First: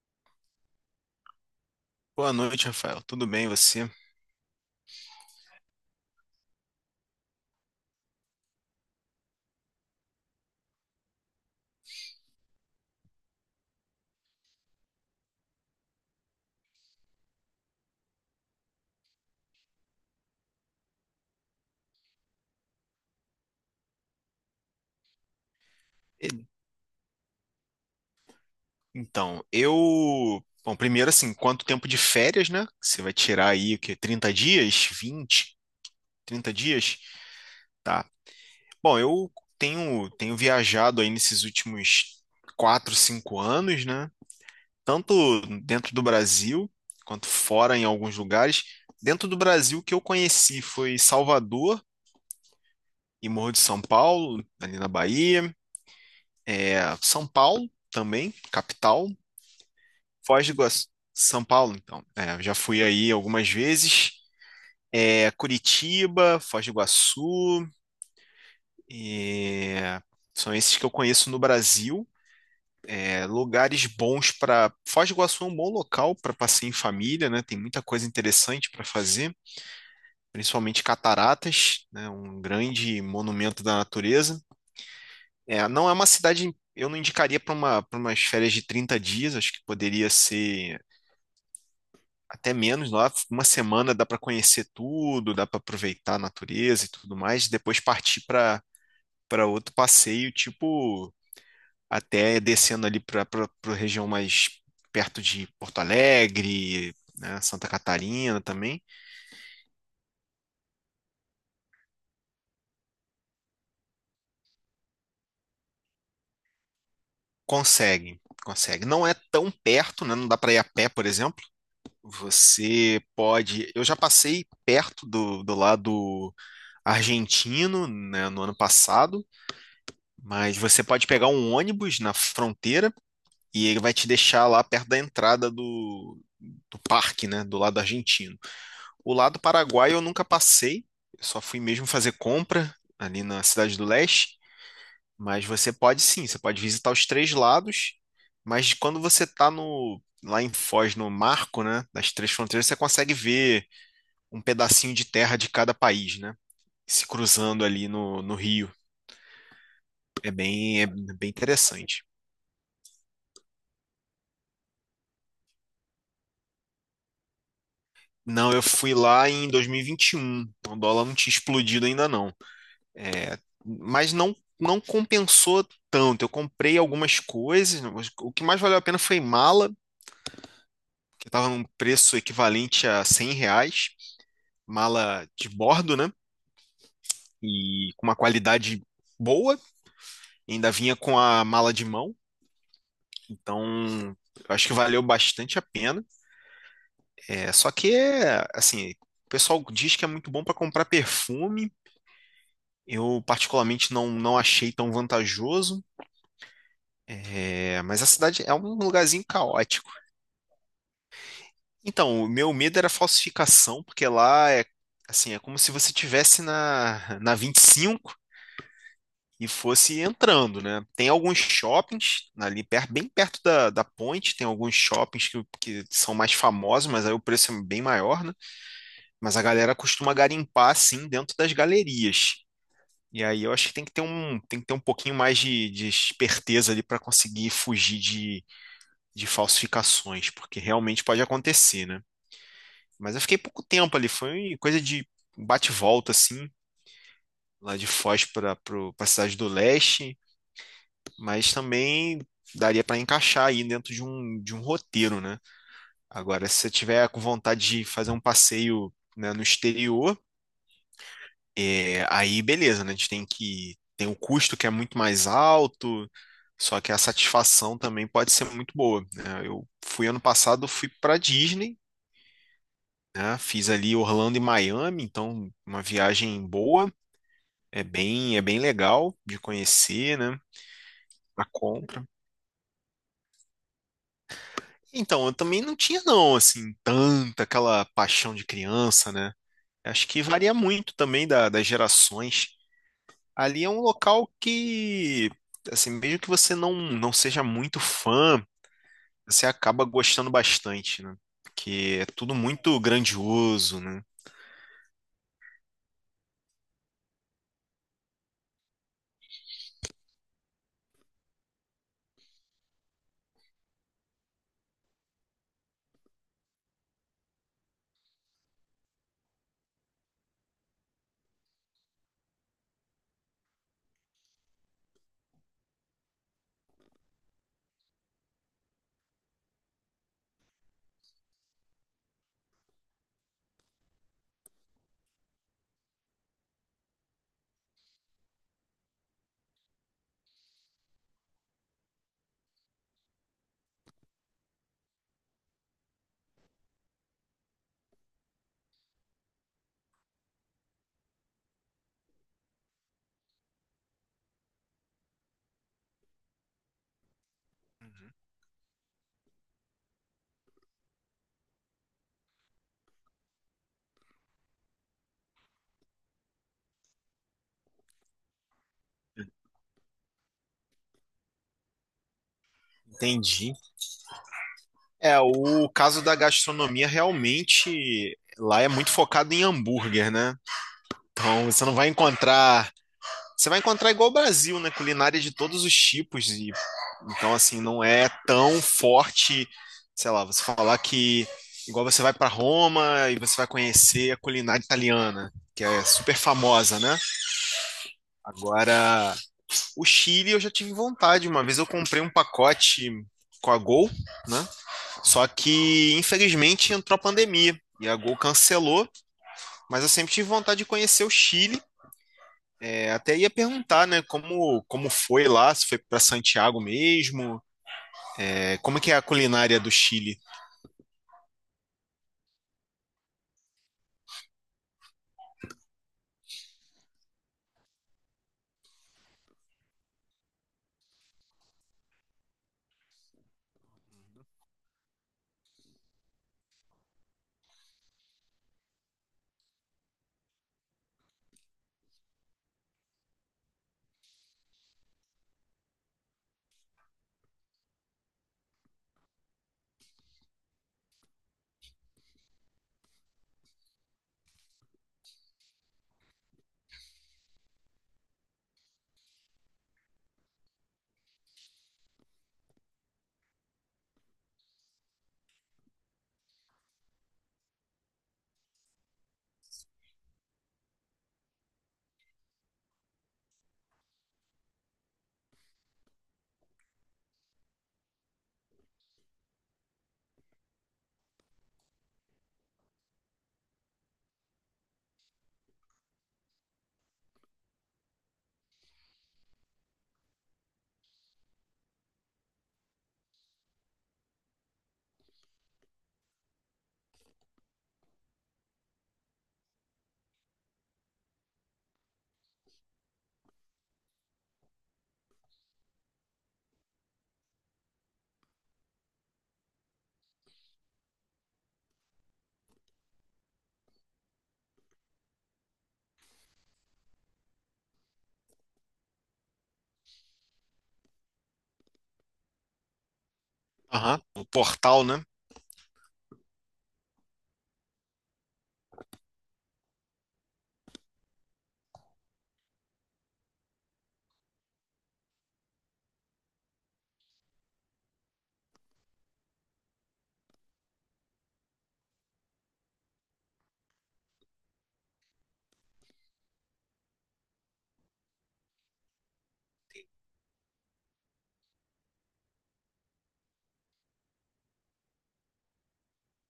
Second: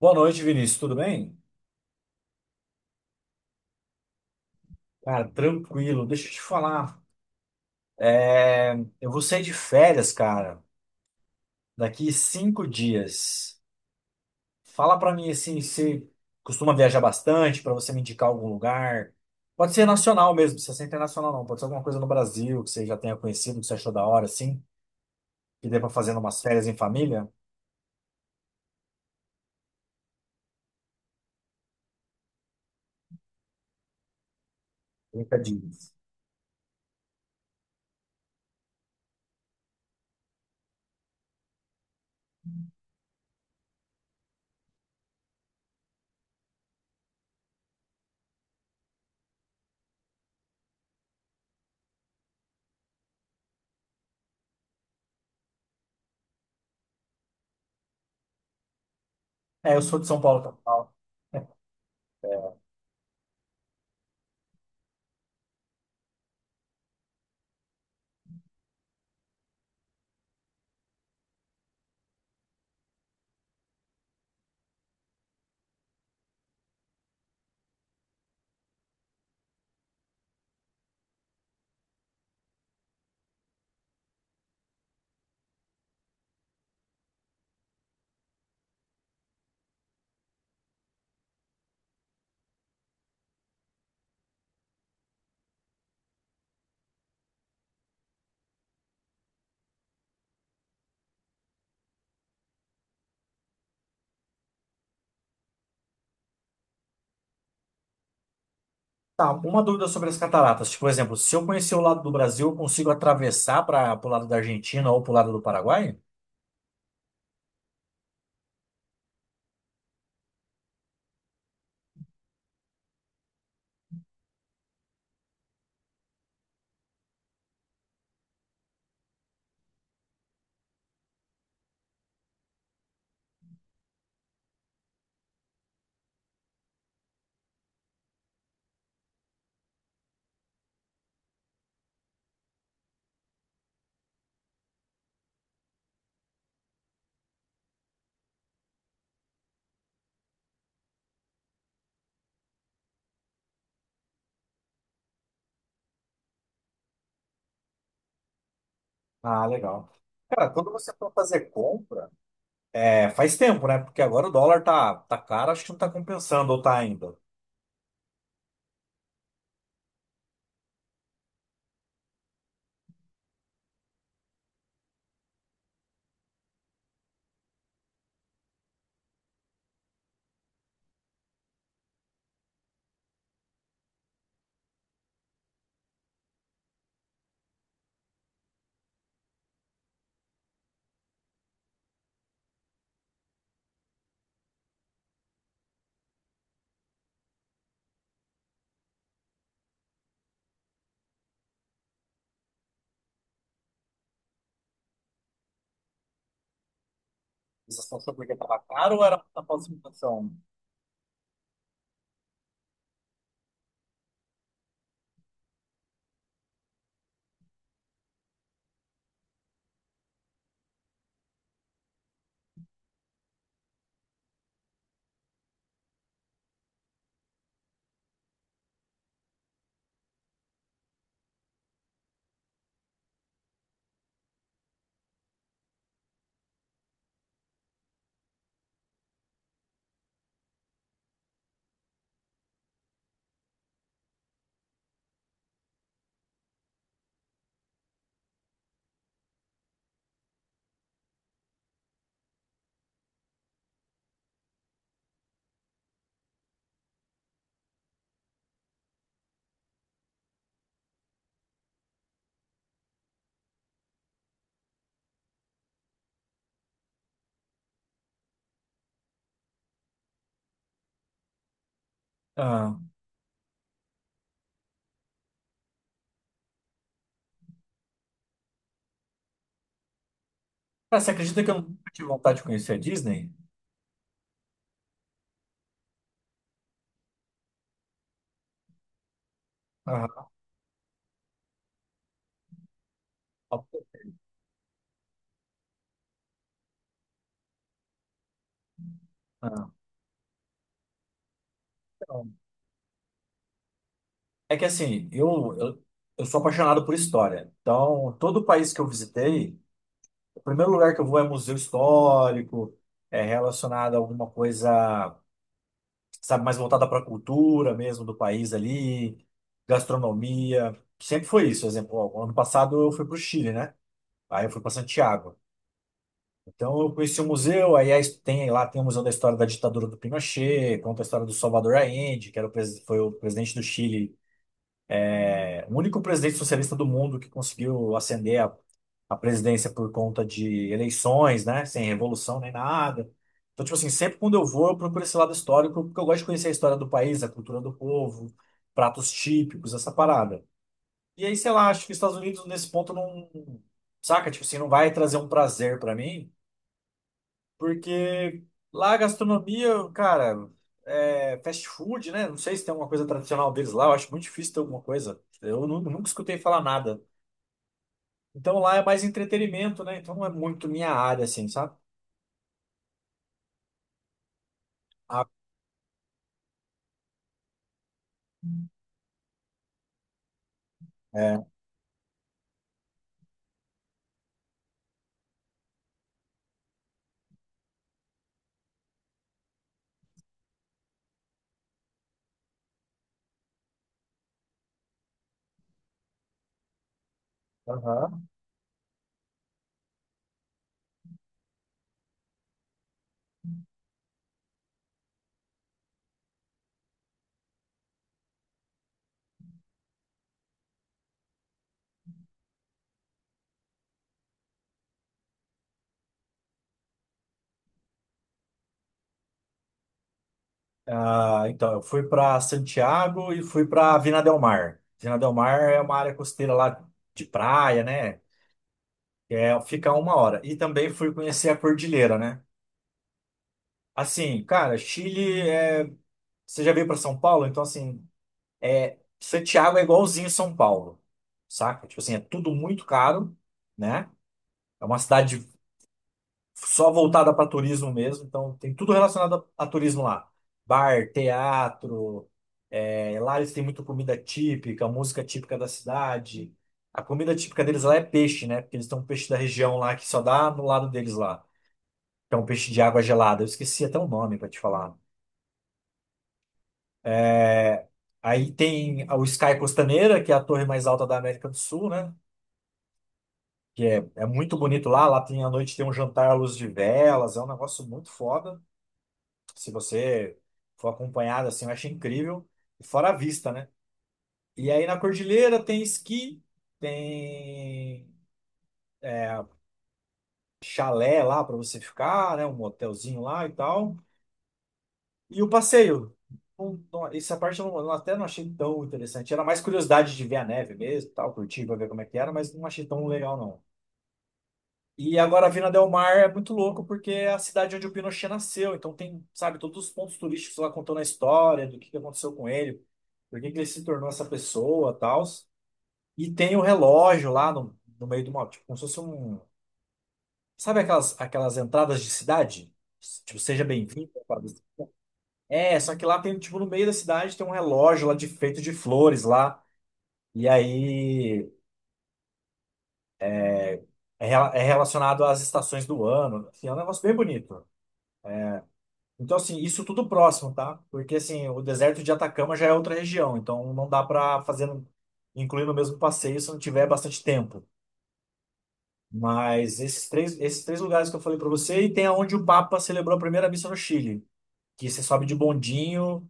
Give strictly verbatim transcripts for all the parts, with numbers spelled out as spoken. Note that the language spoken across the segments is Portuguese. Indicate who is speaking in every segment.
Speaker 1: Boa noite, Vinícius. Tudo bem?
Speaker 2: Boa noite, Rafael. Tudo bem, você?
Speaker 1: Cara, tranquilo. Deixa eu te falar. É, Eu vou sair de férias, cara, daqui cinco dias. Fala pra mim assim, se costuma viajar bastante, pra você me indicar algum lugar. Pode ser nacional mesmo, não precisa ser internacional não. Pode ser alguma coisa no Brasil que você já tenha conhecido, que você achou da hora, assim, que dê pra fazer umas
Speaker 2: E-
Speaker 1: férias em família.
Speaker 2: Então, eu. Bom, primeiro, assim, quanto tempo de férias, né? Você vai tirar aí o quê? Trinta dias?
Speaker 1: trinta
Speaker 2: Vinte,
Speaker 1: dias.
Speaker 2: trinta dias? Tá. Bom, eu tenho, tenho viajado aí nesses últimos quatro, cinco anos, né? Tanto dentro do Brasil, quanto fora em alguns lugares. Dentro do Brasil, o que eu conheci foi Salvador e Morro de São Paulo, ali na Bahia. É, São Paulo também, capital.
Speaker 1: É, eu sou de São Paulo,
Speaker 2: Foz do Iguaçu,
Speaker 1: capital.
Speaker 2: São Paulo, então. É, já fui aí algumas vezes. É, Curitiba, Foz do Iguaçu, é, são esses que eu conheço no Brasil. É, lugares bons para. Foz do Iguaçu é um bom local para passeio em família, né? Tem muita coisa interessante para fazer, principalmente cataratas, né? Um grande monumento da natureza. É, não é uma cidade. Eu não indicaria para uma, para umas férias de trinta dias, acho que poderia ser até menos, lá, uma semana dá para conhecer tudo, dá para aproveitar a natureza e tudo mais, depois partir para para outro passeio, tipo, até descendo ali para para região mais perto de Porto Alegre, né, Santa Catarina também.
Speaker 1: Tá, uma dúvida sobre as cataratas. Tipo, por exemplo, se eu conhecer o lado do Brasil, eu consigo atravessar para o lado da Argentina ou para o lado do Paraguai?
Speaker 2: Consegue, consegue. Não é tão perto, né? Não dá para ir a pé, por exemplo. Você pode. Eu já passei perto do, do lado argentino, né, no ano passado, mas você pode pegar um ônibus na fronteira e ele vai te deixar lá perto da entrada do, do parque, né, do lado argentino. O lado paraguaio eu nunca passei, eu só fui mesmo fazer compra ali na Cidade do Leste, mas você pode sim, você pode visitar os três lados, mas quando você está no lá em Foz, no marco, né, das três fronteiras, você consegue ver um pedacinho de terra de cada país, né, se cruzando ali no, no rio.
Speaker 1: Ah, legal.
Speaker 2: É
Speaker 1: Cara, quando
Speaker 2: bem, é
Speaker 1: você for
Speaker 2: bem
Speaker 1: fazer
Speaker 2: interessante.
Speaker 1: compra, é, faz tempo, né? Porque agora o dólar tá, tá caro, acho que não tá compensando ou tá ainda.
Speaker 2: Não, eu fui lá em dois mil e vinte e um, então o dólar não tinha explodido ainda não. É, mas não, não compensou tanto. Eu comprei algumas coisas. O que mais valeu a pena foi mala, que estava num preço equivalente a cem reais. Mala de bordo, né? E com uma qualidade boa. Ainda vinha com a mala de mão. Então, eu acho que valeu bastante a pena. É, só que, assim, o pessoal diz que é muito bom para comprar perfume. Eu, particularmente, não, não achei tão vantajoso. É,
Speaker 1: Vocês estão
Speaker 2: mas a
Speaker 1: sabendo porque
Speaker 2: cidade é
Speaker 1: tava
Speaker 2: um
Speaker 1: caro ou era
Speaker 2: lugarzinho
Speaker 1: por causa da
Speaker 2: caótico.
Speaker 1: inflação?
Speaker 2: Então, o meu medo era falsificação, porque lá é assim, é como se você tivesse na na vinte e cinco e cinco e fosse entrando, né? Tem alguns shoppings ali perto, bem perto da, da ponte, tem alguns shoppings que, que são mais famosos, mas aí o preço é bem maior, né? Mas a galera costuma garimpar assim dentro das galerias. E aí eu acho que tem que ter um, tem que ter um pouquinho mais de, de esperteza ali para conseguir fugir de, de falsificações, porque realmente pode acontecer, né? Mas eu fiquei pouco tempo ali, foi coisa de bate volta, assim, lá de Foz para a cidade do leste, mas também daria para encaixar aí dentro de um, de um roteiro, né? Agora, se você tiver com vontade de fazer um passeio, né, no exterior, é, aí beleza, né? A gente tem que. Tem o custo que é muito mais alto, só que a satisfação também pode ser muito boa, né? Eu fui ano passado, fui para Disney,
Speaker 1: Ah.
Speaker 2: né? Fiz ali Orlando e Miami, então uma viagem boa. É bem, é bem legal de conhecer, né?
Speaker 1: Cara, você acredita
Speaker 2: A
Speaker 1: que eu nunca
Speaker 2: compra.
Speaker 1: tive vontade de conhecer a Disney?
Speaker 2: Então, eu também não tinha, não, assim, tanta aquela paixão de criança, né? Acho que
Speaker 1: Ah.
Speaker 2: varia muito também da- das gerações. Ali é um local que, assim, mesmo que você não, não seja muito fã, você
Speaker 1: Ah.
Speaker 2: acaba gostando bastante, né? Porque é tudo muito grandioso, né?
Speaker 1: É que assim, eu, eu, eu sou apaixonado por história. Então, todo país que eu visitei, o primeiro lugar que eu vou é museu histórico, é relacionado a alguma coisa, sabe, mais voltada para a cultura mesmo do país ali, gastronomia. Sempre foi isso. Exemplo, ó, ano passado eu fui para o Chile, né? Aí eu fui para Santiago. Então eu conheci o museu, aí é a his- tem lá, tem o Museu da História da Ditadura do Pinochet, conta a história do Salvador Allende, que era o pres- foi o presidente do Chile. É, o único presidente socialista do mundo que conseguiu ascender a, a presidência por conta de eleições, né? Sem revolução nem nada. Então, tipo assim, sempre quando eu vou, eu procuro esse lado histórico, porque eu gosto de conhecer a história do país, a cultura do povo, pratos típicos, essa parada. E aí, sei lá, acho que os Estados Unidos nesse ponto não, saca? Tipo assim, não vai trazer um prazer pra mim,
Speaker 2: Uhum.
Speaker 1: porque lá a gastronomia, cara, é fast food, né? Não sei se tem alguma coisa tradicional deles lá, eu acho muito difícil ter alguma coisa. Eu nu- nunca escutei falar nada. Então lá é mais entretenimento, né? Então não é muito minha área, assim, sabe?
Speaker 2: Entendi. É,
Speaker 1: Ah,
Speaker 2: o caso da gastronomia realmente lá é muito focado em hambúrguer, né? Então,
Speaker 1: é.
Speaker 2: você não vai encontrar. Você vai encontrar igual o Brasil, né? Culinária de todos os tipos. E, então, assim, não é tão forte, sei lá, você falar que. Igual você vai para Roma e você vai conhecer a culinária italiana, que é super famosa, né?
Speaker 1: Aham.
Speaker 2: Agora, o Chile eu já tive vontade. Uma vez eu comprei um pacote com a Gol, né? Só que, infelizmente, entrou a pandemia e a Gol cancelou, mas eu sempre tive vontade de conhecer o Chile. É, até ia perguntar, né, como, como foi lá, se foi para Santiago mesmo, é, como que é a culinária do Chile?
Speaker 1: Ah, então, eu fui para Santiago e fui para Vina del Mar. Vina del Mar é uma área costeira lá, de praia, né? É, fica a uma hora. E também fui conhecer a cordilheira, né? Assim, cara, Chile é. Você já veio para São Paulo? Então, assim, é, Santiago é igualzinho São Paulo, saca? Tipo assim, é tudo muito caro, né? É uma cidade só voltada para turismo mesmo, então tem tudo relacionado a, a turismo lá. Bar, teatro, é, lá eles têm muita comida típica, música típica da cidade. A comida típica deles lá é peixe, né? Porque eles têm um peixe da região lá que só dá no lado deles lá, que é um peixe de água gelada. Eu esqueci até o nome para te falar. Eh, Aí tem o Sky Costaneira, que é a torre mais alta da América do Sul, né? Que é, é muito bonito lá. Lá tem, à noite tem um jantar à luz de velas, é um negócio muito foda. Se você for acompanhado, assim, eu acho incrível. E fora a vista, né? E aí na Cordilheira tem esqui, tem é, chalé lá para você ficar, né? Um hotelzinho lá e tal. E o passeio. Não- não- essa parte eu não- eu até não achei tão interessante. Era mais curiosidade de ver a neve mesmo, e tal, curtir para ver como é que era, mas não achei tão legal, não. E agora Vina Del Mar é muito louco porque é a cidade onde o Pinochet nasceu. Então tem, sabe, todos os pontos turísticos lá contando a história do que que aconteceu com ele, por que que ele se tornou essa pessoa, tal. E tem o relógio lá no, no meio do mal, tipo, como se fosse um, sabe aquelas aquelas entradas de cidade? Tipo, seja
Speaker 2: Aham,
Speaker 1: bem-vindo.
Speaker 2: o portal, né?
Speaker 1: É, só que lá tem, tipo, no meio da cidade tem um relógio lá de feito de flores lá. E aí é, rela- é relacionado às estações do ano. Assim, é um negócio bem bonito. Então, assim, isso tudo próximo, tá? Porque, assim, o deserto de Atacama já é outra região, então não dá pra fazer, no- incluir no mesmo passeio se não tiver bastante tempo. Mas esses três, esses três lugares que eu falei pra você, e tem aonde o Papa celebrou a primeira missa no Chile, que você sobe de bondinho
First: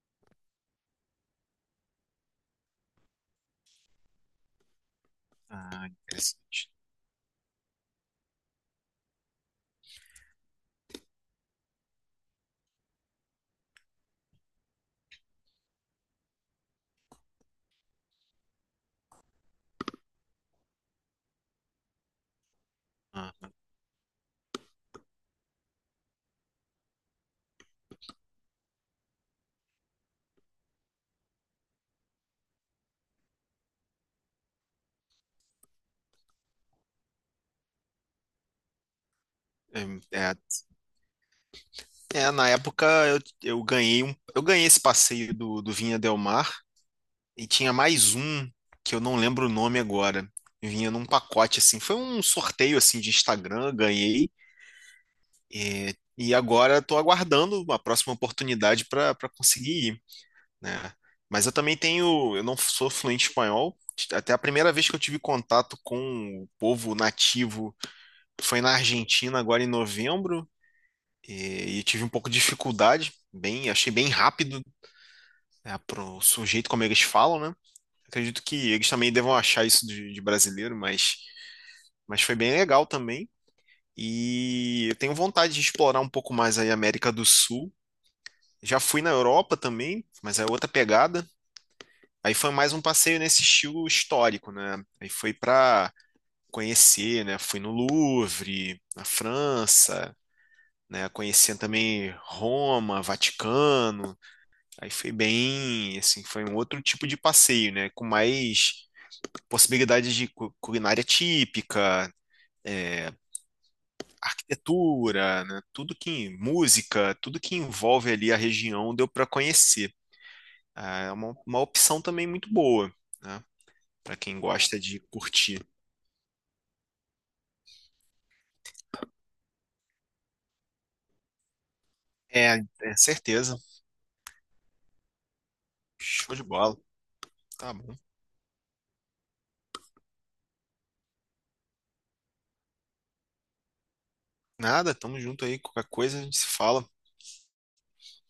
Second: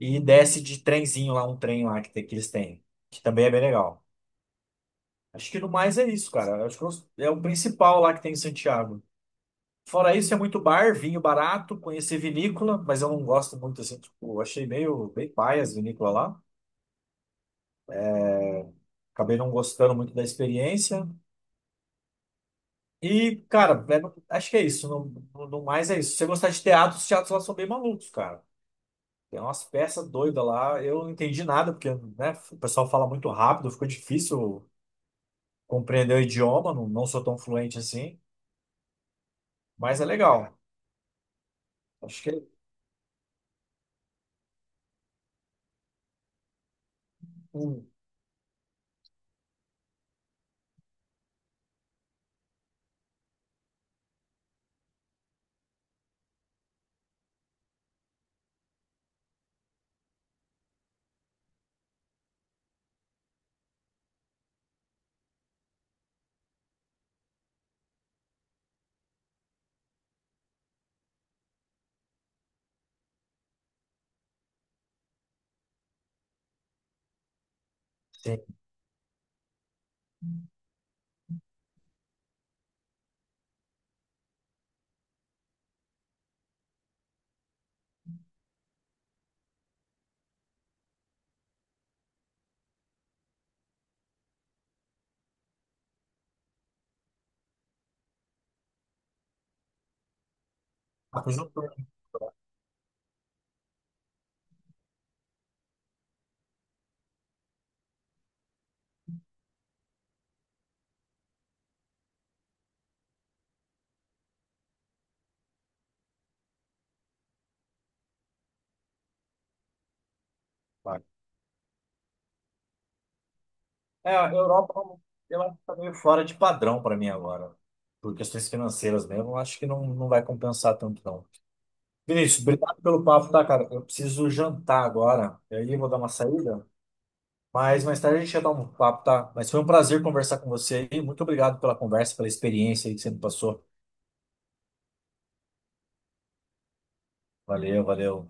Speaker 1: e desce de trenzinho lá, um trem lá que, tem- que eles têm, que também é bem legal. Acho que no
Speaker 2: Ah,
Speaker 1: mais é isso, cara.
Speaker 2: interessante.
Speaker 1: Acho que é o principal lá que tem em Santiago. Fora isso, é muito bar, vinho barato, conheci vinícola, mas eu não gosto muito assim, tipo, eu achei meio bem paia as vinícolas lá. Acabei não gostando muito da experiência.
Speaker 2: Ah,
Speaker 1: E, cara, é- acho que é isso. No, no mais é isso. Se você gostar de teatro, os teatros lá são bem malucos, cara. Tem umas peças doidas lá. Eu não entendi nada, porque, né, o pessoal fala muito rápido, ficou difícil compreender o idioma, não, não sou tão fluente assim,
Speaker 2: é,
Speaker 1: mas é
Speaker 2: é-
Speaker 1: legal. Acho que
Speaker 2: é, Na
Speaker 1: é.
Speaker 2: época eu, eu ganhei um, eu ganhei esse passeio do, do Vinha Del Mar e tinha
Speaker 1: Hum,
Speaker 2: mais um que eu não lembro o nome agora. Vinha num pacote assim, foi um sorteio assim de Instagram, ganhei é, e agora estou aguardando a próxima oportunidade para para conseguir ir. Né? Mas eu também tenho, eu não sou fluente em espanhol. Até a primeira vez que eu tive contato com o povo nativo foi na Argentina, agora em novembro, e, e tive um pouco de dificuldade, bem, achei bem rápido, né, pro sujeito como eles falam, né? Acredito
Speaker 1: sim.
Speaker 2: que eles também devam achar isso de, de brasileiro, mas, mas foi bem legal também. E eu tenho vontade de explorar um pouco mais aí a América do Sul. Já fui na Europa também, mas é outra pegada. Aí foi mais um passeio nesse estilo histórico, né? Aí foi para conhecer, né? Fui no Louvre, na França, né?
Speaker 1: Ah, pois eu
Speaker 2: Conhecendo
Speaker 1: tô.
Speaker 2: também Roma, Vaticano. Aí foi bem, assim, foi um outro tipo de passeio, né? Com mais possibilidades de cu- culinária típica, é, arquitetura, né? Tudo que música, tudo que envolve ali a região deu para conhecer. Ah, é uma, uma opção também muito boa, né?
Speaker 1: É,
Speaker 2: Para
Speaker 1: a
Speaker 2: quem
Speaker 1: Europa,
Speaker 2: gosta de
Speaker 1: eu acho que
Speaker 2: curtir.
Speaker 1: tá meio fora de padrão para mim agora. Por questões financeiras mesmo, eu acho que não, não vai compensar tanto, não. Vinícius,
Speaker 2: É,
Speaker 1: obrigado
Speaker 2: é
Speaker 1: pelo papo, tá,
Speaker 2: certeza.
Speaker 1: cara? Eu preciso jantar agora. E aí eu vou dar uma
Speaker 2: Show de
Speaker 1: saída.
Speaker 2: bola. Tá
Speaker 1: Mas
Speaker 2: bom.
Speaker 1: mais tarde a gente já dar um papo, tá? Mas foi um prazer conversar com você aí. Muito obrigado pela conversa, pela experiência aí que você me passou.
Speaker 2: Nada, tamo junto aí. Qualquer coisa a gente se fala.
Speaker 1: Valeu, valeu.